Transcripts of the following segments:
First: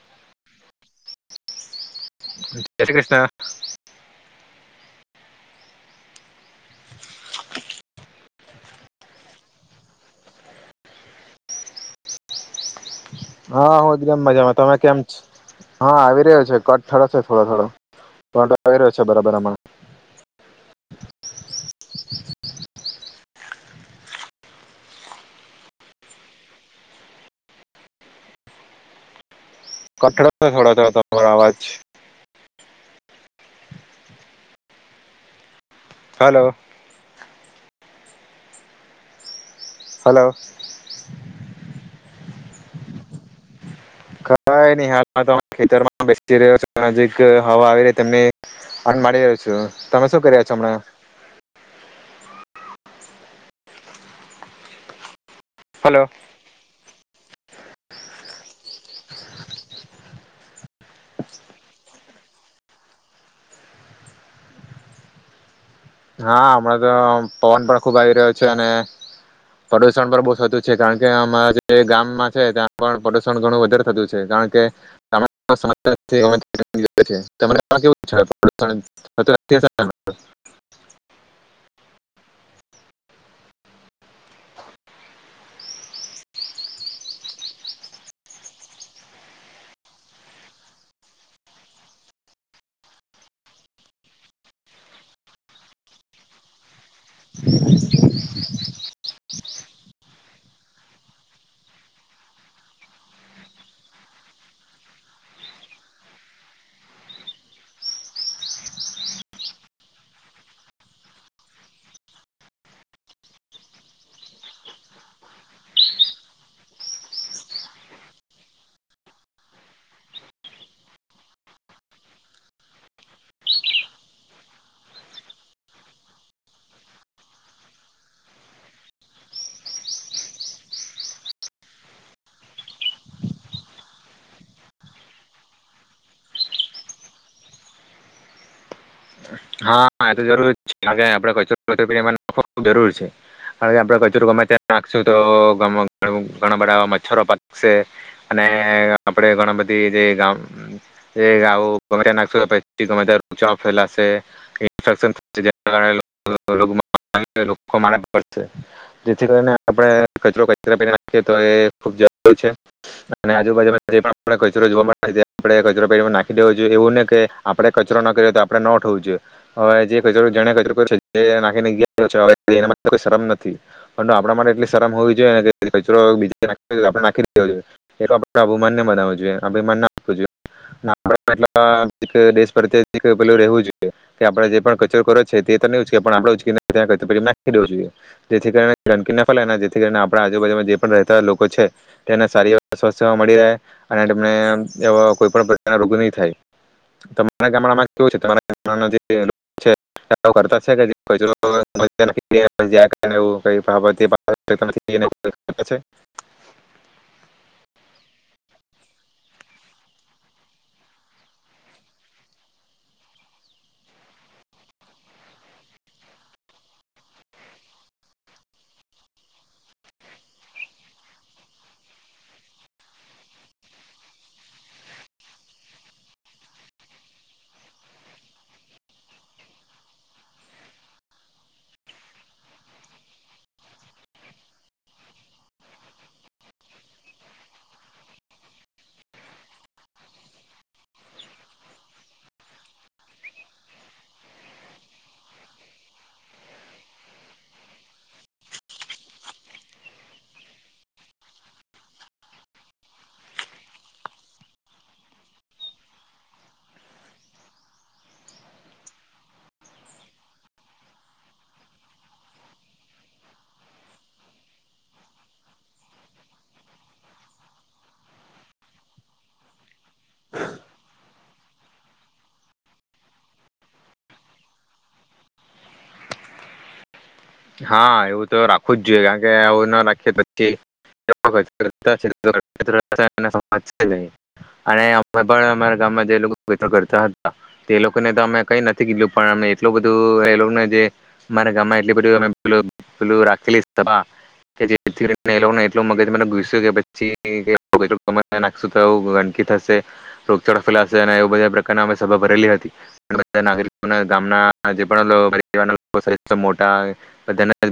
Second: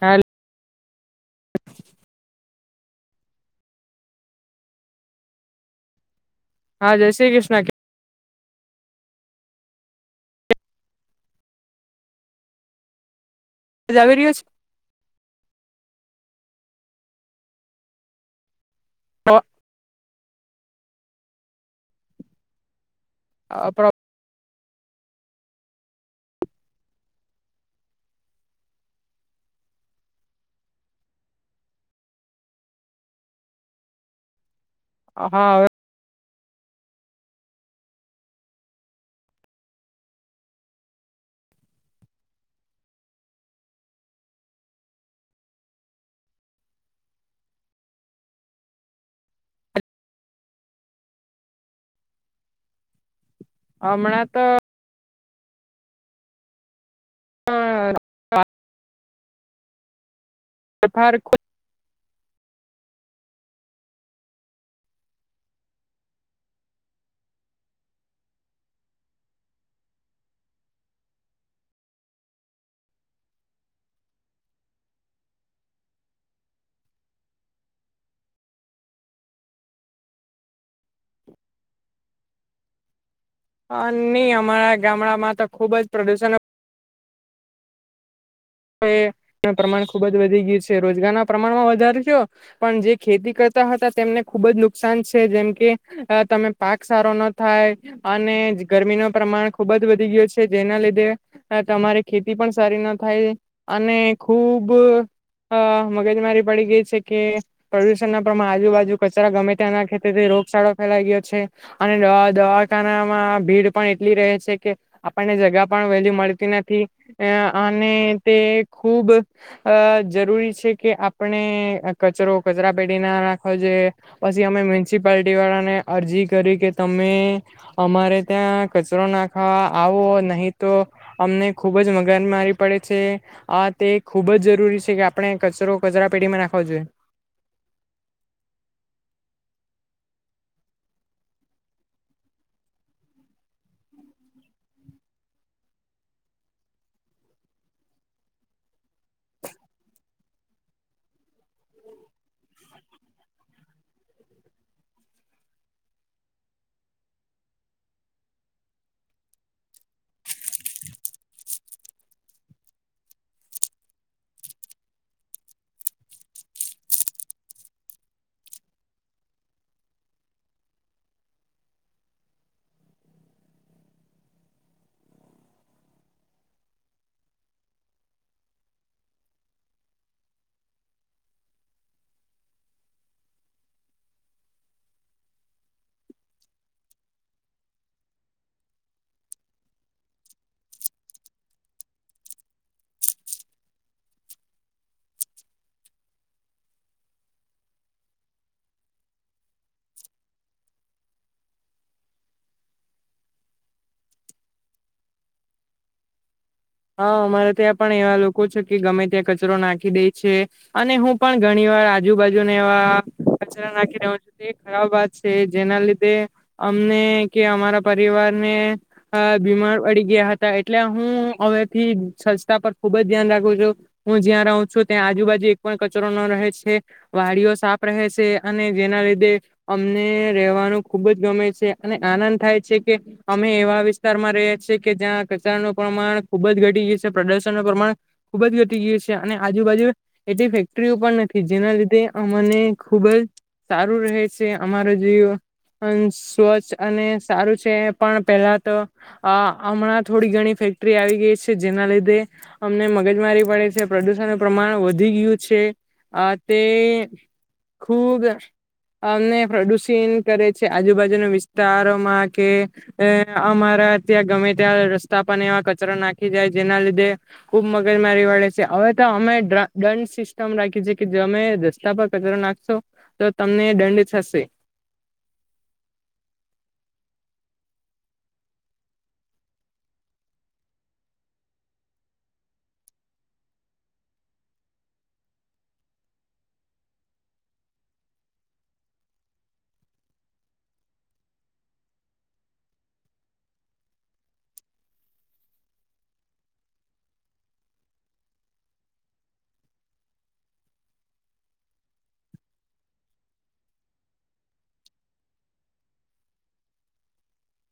હાલ જય શ્રી કૃષ્ણ. હા જય શ્રી કૃષ્ણ હા હું જ આવી ગમ રહ્યો છે મજામાં તમે કેમ છ? હા આવી રહ્યો છે. કટ થ છે થોડા થોડા કઈ રહ્યો છે બરાબર હમણા. અ [unintelligible] હા હવે હાલો. હાલો. કઈ નહી હાલ ખેતરમાં બેસી રહ્યો છે નજીક હવા આવી રહી તને અનમાડી રહ્યો છું. તમે શું કર્યા છો હમણાં? હમણા તો હાલો. સફાર ખૂ હા હમણાં તો પવન પણ ખુબ આવી રહ્યો છે અને પ્રદુષણ પણ બહુ થતું છે. કારણ કે અમારા જે ગામમાં છે ત્યાં પણ પ્રદુષણ ઘણું વધારે થતું છે કારણ કે [inaudible] અ ની અમારા ગામડામાં તો ખુબ જ પ્રદુષણ હ એ પ્રમાણ ખુબ જ વધી ગયું છે. રોજગારના પ્રમાણમાં વધારો થયો પણ જે ખેતી કરતા હતા તેમને ખુબ જ નુકસાન છે જેમ કે તમે પાક સારો ના થાય અનેજ ગરમી ન પ્રમાણ ખુબ જ વધી ગયું છે જેના લીધે તમારી ખેતી પણ સારી ન થાય. અને ખુબ અ મગજમારી પડી ગઈ છે કે પ્રદુષણ ના પ્રમાણે આજુબાજુ કચરા ગમે તના ખેથી રોગચાળો ફેલાઈ ગયો છે અને દવા દવાખાનામાં ભીડ પણ એટલી રહે છે કે આપણને જગા પણ વેલ્યુ મળતી નથી. અ અને તે ખૂબ અ જરૂરી છે કે આપણે કચરો કચરા પેટી ના નાખવો જોઈએ પછી અમે મ્યુનિસિપાલટીવાળાને અરજી કરી કે તમે અમારે ત્યાં કચરો નાખવા આવો નહીં તો અમને ખૂબ જ મગજ મારી પડે છે. હા તે ખુબ જ જરૂરી છે કે આપણે કચરો કચરા પેટીમાં નાખાવો જોઈએ. હા એ તો જરૂર જ છે કારકે આપણે કચરો ખુબ જરૂર છે કારણ કે આપણે કચરો ગમે ત નાખશું તો ઘણા બધા મચ્છરો પાકશે અને આપણે ઘણા બધી જે ગ ગમે ત નાખશું પછી ગમે તચા ફેલાશે. જેથી કરીને આપણે કચરો તો એ ખૂબ જરી છે અને આજુબાજુરો જે પણ જોવા કચરો પે નાખી દેવો જોઈએ એવું કે આપણે કચરો ન કરએ તો આપણે ન થવું જોઈએ. હવે જે કચરો જ્યાને કચરો કાયરો છે તે નાખી શરમ નથી આપ માટે એટલી શરમ હોવી જોઈએ [unintelligible] જોઈેવું જોઈ [unintelligible] દેશપરદેશ રેહુ જોઈએ. કે આપણે જે પણ કચરો કર્યો છે તે તો નહી ઉચકે પણ આપ ઉ ખ જોઈએ જેથીને ગંદકી ના ફથી કરીને આપ આજુબાજુમાં જે પણ રહેતા લોકો છે તેને સારી સ્સ્થ મળી રહે અનેને કોઈ પણ પ્રકાર રોગ નહી થાય. તમારા ગામડામાં કેઉ છે? ગામડાના જે લોકો છે તે આવું કરતા છે કે જે કચરો નાખી? હા અમારા ત્યાં પણ એવા લોકો છે કે ગમે ત્યાં કચરો નાખી દે છે અને હું પણ ઘણી વાર આજુબાજુને એવા કચરા નાખી રહ્યો છું તે ખરાબ વાત છે જેના લીધે અમને કે અમારા પરિવારને બીમાર પડી ગયા હતા એટલે હું હવેથી સસ્તા પર ખૂબ જ ધ્યાન રાખું છું. હું જ્યાં રહું છું ત્યાં આજુબાજુ એક પણ કચરો ન રહે છે વાડીઓ સાફ રહે છે અને જેના લીધે અમને રહેવાનું ખૂબ જ ગમે છે અને આનંદ થાય છે કે અમે એવા વિસ્તારમાં ર છીએ કે જ્યાં કચરાનું પ્રમાણ ખુબ જ ઘટી ગયૂ છે પ્રદર્શનનું પ્રમાણ ખુબ જ ઘટી ગયું છે. અને આજુબાજુ એટલી ફેક્ટરીઓ પણ નથી જેના લીધે અમને ખૂબ જ સારું રહે છે અમારો જીવ સ્વચ્છ અને સારું છે પણ પહેલા તો અ હમણાં થોડી ઘણી ફેક્ટરી આવી ગેય છે જેના લીધે અમને મગજમારી પડે છે પ્રદુષણનું પ્રમાણ વધી ગયું છે આ તે ખુબ અમને પ્રદુષિન કરે છે આજુબાજુના વિસ્તારોમાં કે અ અમારા ત્યાં ગમે ત્યાં રસ્તા પણ એવા કચરો નાખ ખી જાય જેના લીધે ખૂબ મગજમારી વળે છે હવે તો અમે દ્રણ દંડ સિસ્ટમ રાખી છે જમે રસ્તા પર કચરો નાખશો તો તમને દંડ થશે. હા એવું તો રાખવું જ જોઈએ કારણ કે આવું ના રાખીએ પછી અને ગામમાં જે કરતા હતા તે લોકોને તો અમે કઈ નથી કીધું પણ એટલું બધું એ લોકોને જે મારા ગામમાં એટલી બધ પેલુ પેલુ રાખેલી સભા જે એટ મગજ મ કે પછીખ તો ગંદકી થશે રોગચળા ફેલાશે અને એ બધા પ્રકાર સભા ભરેલી હતીગ ગામના જે પણ મોટા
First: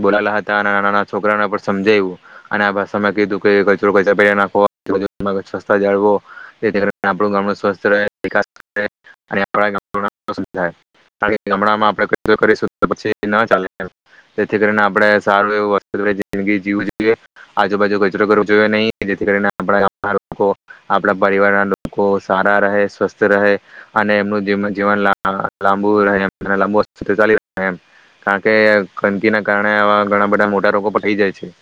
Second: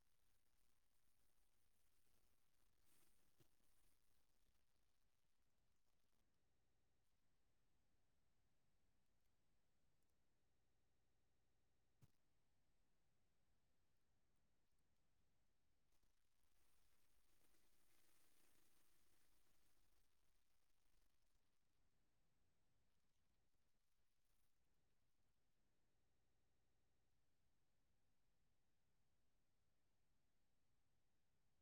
બોલા હતા અને નાના નાના છોકરાઓને પછી સમજાવું અને આ ભાષામાં કીધું કે કચરો નાખ જાળવો ગામ સ્વસ્ ગામ સ્વસ્થ રહે વિકાસ અને આપણ ગામ નુ નામ રોશન કરણ કે ગમાણમાં આપણે કચરો કરીશું તો ન ચાલે એમ. જેથી કરીને આપણેે સારું એવુંસ્ત જિંદગી જીવું જોઈએ આજુબાજુ કચરો કરવો જોઈએ નહી જેથી કરીને આપણા ગ લોકો આપણા પરિવાર ના લોકો સારા રહે સ્વસ્થ રહે અને એમનું જીવન લાંબુ રહે એમ કારણ કે. ગંદગી ના કારને આવા ઘણા બધા મોટા રોગો પટી જાય છે.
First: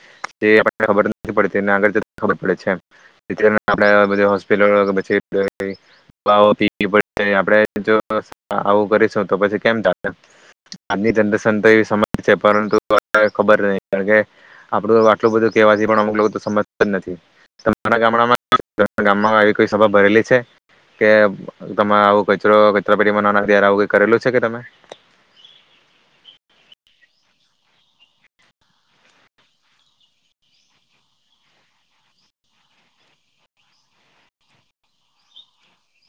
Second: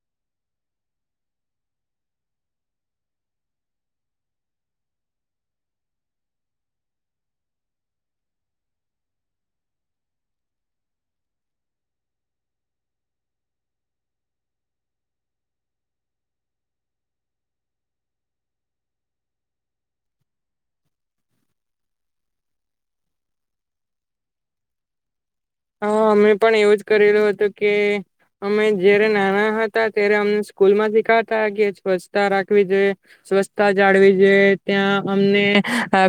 જે [unintelligible] છે પરંતુ [unintelligible] ખબર નહી કારણ કે આપડું આટલું બધું કેવા પણ અમુક લોકો સમજતા જ નથી તમારા ગામડામાં ગામમાં આવીઈ સભા ભરેલી છે કે તમારે આવું કચરો કચરા પેટીમાં નાના ત આવું કઈ કરેલું છે કે તમે? હા અમે પણ એવું જ કરલું હતું કે અમે જયારે નાના હતા ત્યારે અમને સ્કૂલ માં શીખાતા કે સ્વચ્છતા રાખવી જોઈએ, સ્વચ્છતા જાળવી જોઈએ, ત્યાં અમને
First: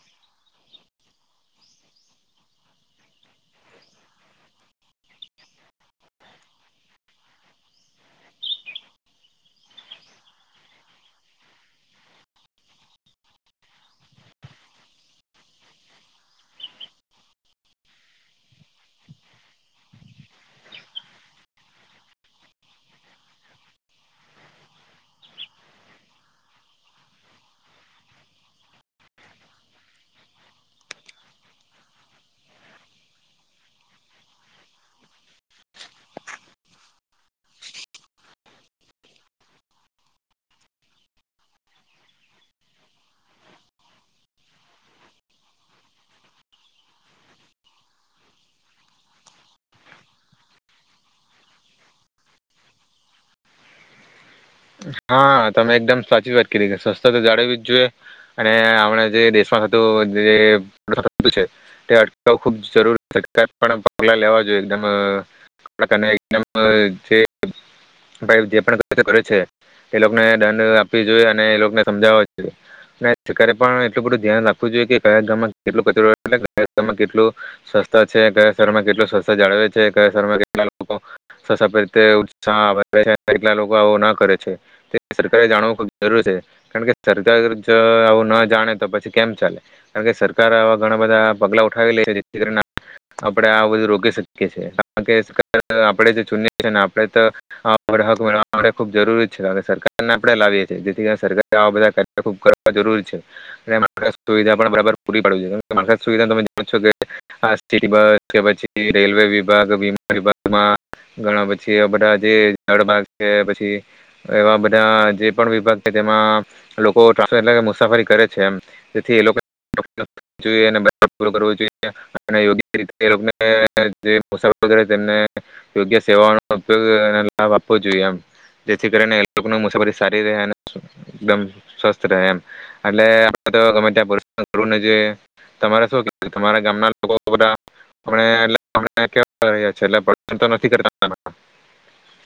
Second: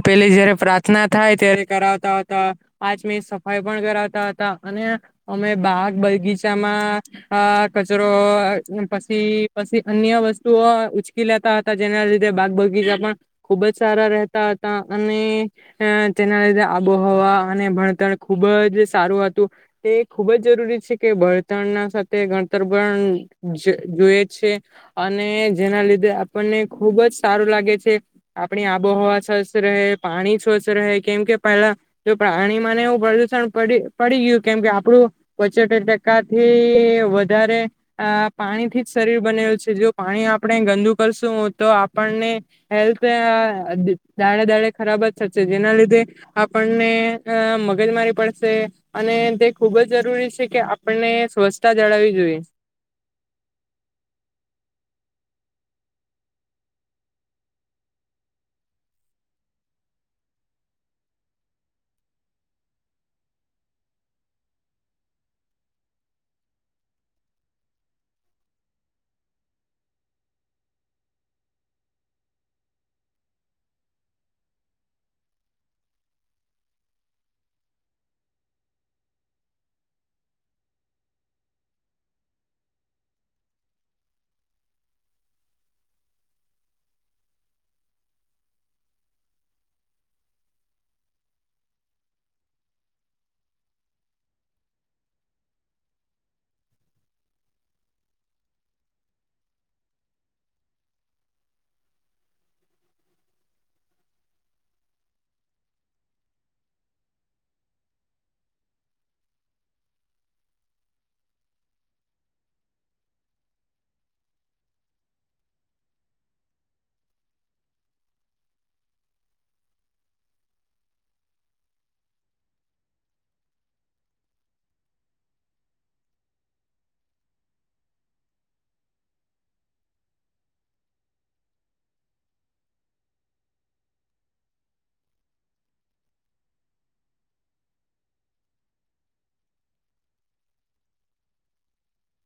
પેલી જયારે પ્રાર્થના થાય ત્યારે કરાવતા હતા પાચમી સફાઈ પણ કરાવતા હતા. અને અમે બાગ બગીચામાં આ કચરો અ પછી પછી અન્ય વસ્તુઓ ઉચકી લેતા હતા, જેના લીધે બાગ બગીચા પણ ખુબ જ સારા રહેતા હતા. અને અ તેના લીધે આબોહવા અને ભણતર ખુબ જ સારું તે ખૂબ જ જરૂરી છે કે, બળતરના સાથે ગણતર પણ જ જોઈ છે. અને જેના લીધે આપણને ખૂબ જ સારું લાગે છે. આપણી આબોહવા સ્વચ્છ રહે, પાણી સ્વચ્છ રહે, કેમ કે પહેલા પાણીમાંને એું પ્રદુષણ પડી પડી ગયૂ કેમ કે આપણું પચોતેર ટકાથી વધારે અ પાણીથી જ શરીર બનેલું છે, જો પાણી આપણે ગંદુ કરશું તો આપણને હેલ્થ દાડે દાડે ખરાબ જ થશે જેના લીધે આપણને મગજમારી પડશે. અને તે ખૂબ જ જરૂરી છે, કે આપણને સ્વચ્છતા જાળવવી જોઈએ. હા તમે એકદમ સાચી જ વાત કરી, કે સસ્તા તો જાળવવી જ જોઈએ અને આપણા જે દેશમાં થતું છે તે [unintelligible] અટકાવું ખુબ જરૂરી સર પગલા લેવા જોઈએ [unintelligible] એકદમમ જે જે પણે કરે છે. એ લોકોને દંડ આપવી જોઈએ, અને એ લોકોને સમજાવવા જોઈએ અને સરકારે પણ એટલું બધું ધ્યાન રાખવું જોઈએ કે કયા ગામમાં કેટલું કચામમાં કેટલું સ્વસ્થતા છે કયા શરમાં કેટલું સ્વસ્ જાળવે છેયા શરમાં કેટલાતે ઉત્સાહ છે કેટલા લોકો આવ ના કરે. [unintelligible] છે સરકારે જાણવું ખબ જરૂરી છે. કારણ કે સરકાર જો આવું ના જાણે તો પછી કેમ ચાલે. કારણ કે સરકાર આવા ઘણા બધા પગલા ઉઠાવી લે છે, જેથી કરીને આપણે આ બધું રોકી શકીએ છીએ. કારણ કે સર આપણે જે ચૂન [unintelligible] છીને આપણે તોક મેળવા માટે ખબ જરૂરી [unintelligible] સરકારને આપડણે લાવીએ જેથી સરક આવા બધા કાર્ય ખૂબ કરવા જરૂર છે અને મા સુવિધા પણ બરાબર પૂરી પાડવી છે મા સુવિધા તમે જો છો કે આ સ બસ કે પછી રેલવે વિભાગ વીમા વિભાગમાં ઘણા પછી બધા જે કે પછી. એવા બધા જે પણ વિભાગ છે, તેમાં લોકો ટ્રસ એટ મુસાફરી કરે છે, એ તેથીયોગ્ય રીતે જેસારી કરેને યોગ્ય સેવાઓનોગ લાભ આપવો જોઈએ એમ. જેથી કરીને લોકો મુસાફરી સારી રહે એકદમ સ્વસ્થ રહે એમ એટલે તોમે ત્યા કર જોઈએ તમારે શ તમારા ગામના લોકો બધા.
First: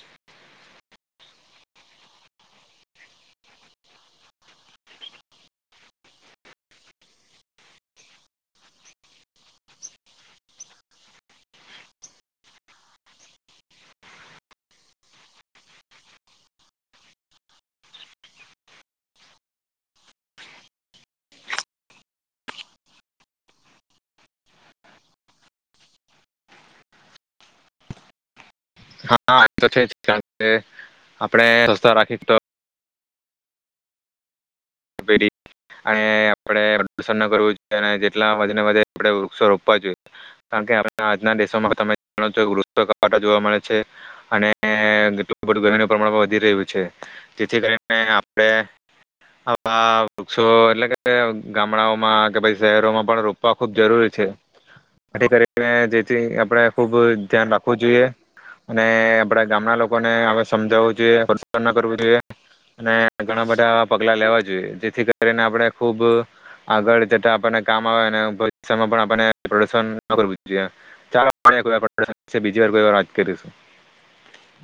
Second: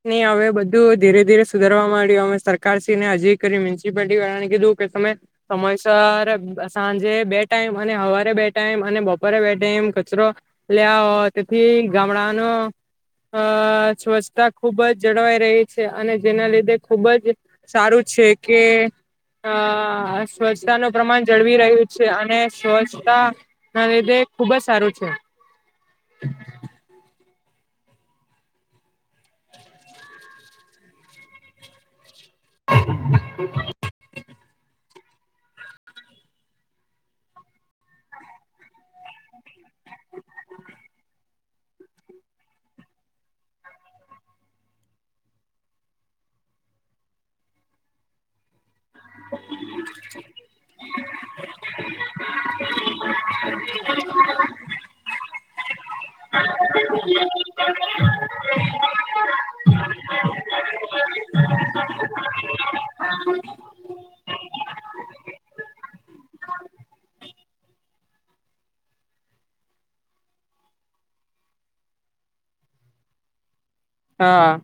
નહી હવે બધું ધીરે ધીરે સુધારવા માંડ્યું અ સરકારશ્રીને હજી કરી મ્યુનિસિપાલિટી વાળાને કીધું કે ત સમયસર સાંજે બે ટાઈમ, અને સવારે બે ટાઈમ, અને બપોરે બે ટાઈમ કચરો લે તેથી ગામડાનો અ સ્વચ્છતા ખૂબ જ જળવાઈ રહી છે. અને જેના લીધે ખૂબ જ સારું છે કે આ સ્વચ્છતાનું પ્રમાણ જળવી રહ્યું છે. અને સ્વચ્છતા ના લીધે ખૂબ જ સારું છે. [inaudible] હા તો છે જ, કારણ આપણે સતા રાખી તો [inaudible] [unintelligible] અને આપણે [unintelligible] કરવું જોઈએ, અને જેટલા વધને વધે આપણે વૃક્ષો રોપવા જોઈએ. કારણ કે આજના દેશોમાં તમે જાો છો વૃક્ષો કતા જોવા મળે છે. અને એટલું ગરમીનું પ્રમાણ પણ વધી રહ્યું છે જેથી કરીને આપણે મા વૃક્ષો એટલે કે ગામડાઓમાં કે પછ શહેરોમાં પણ રોપવા ખુબ જરૂરી છે. [unintelligible] મે જેથી આપ આપડે ખુબ ધ્યાન રાખવું જોઈએ. અને આપડા ગામના લોકોને હવે સમજાવવું જોઈએ પ્રસન્ન કરવું જોઈએ, અને ઘણા બધા પગલા લેવાજ. જેથી કરીને આપણે ખુબ આગળ જતા આપણને કામ આવે ભવિષ્યમાં પણ આપોશન કર જોઈ [unintelligible] વાર કો વાત કરીશું. હા.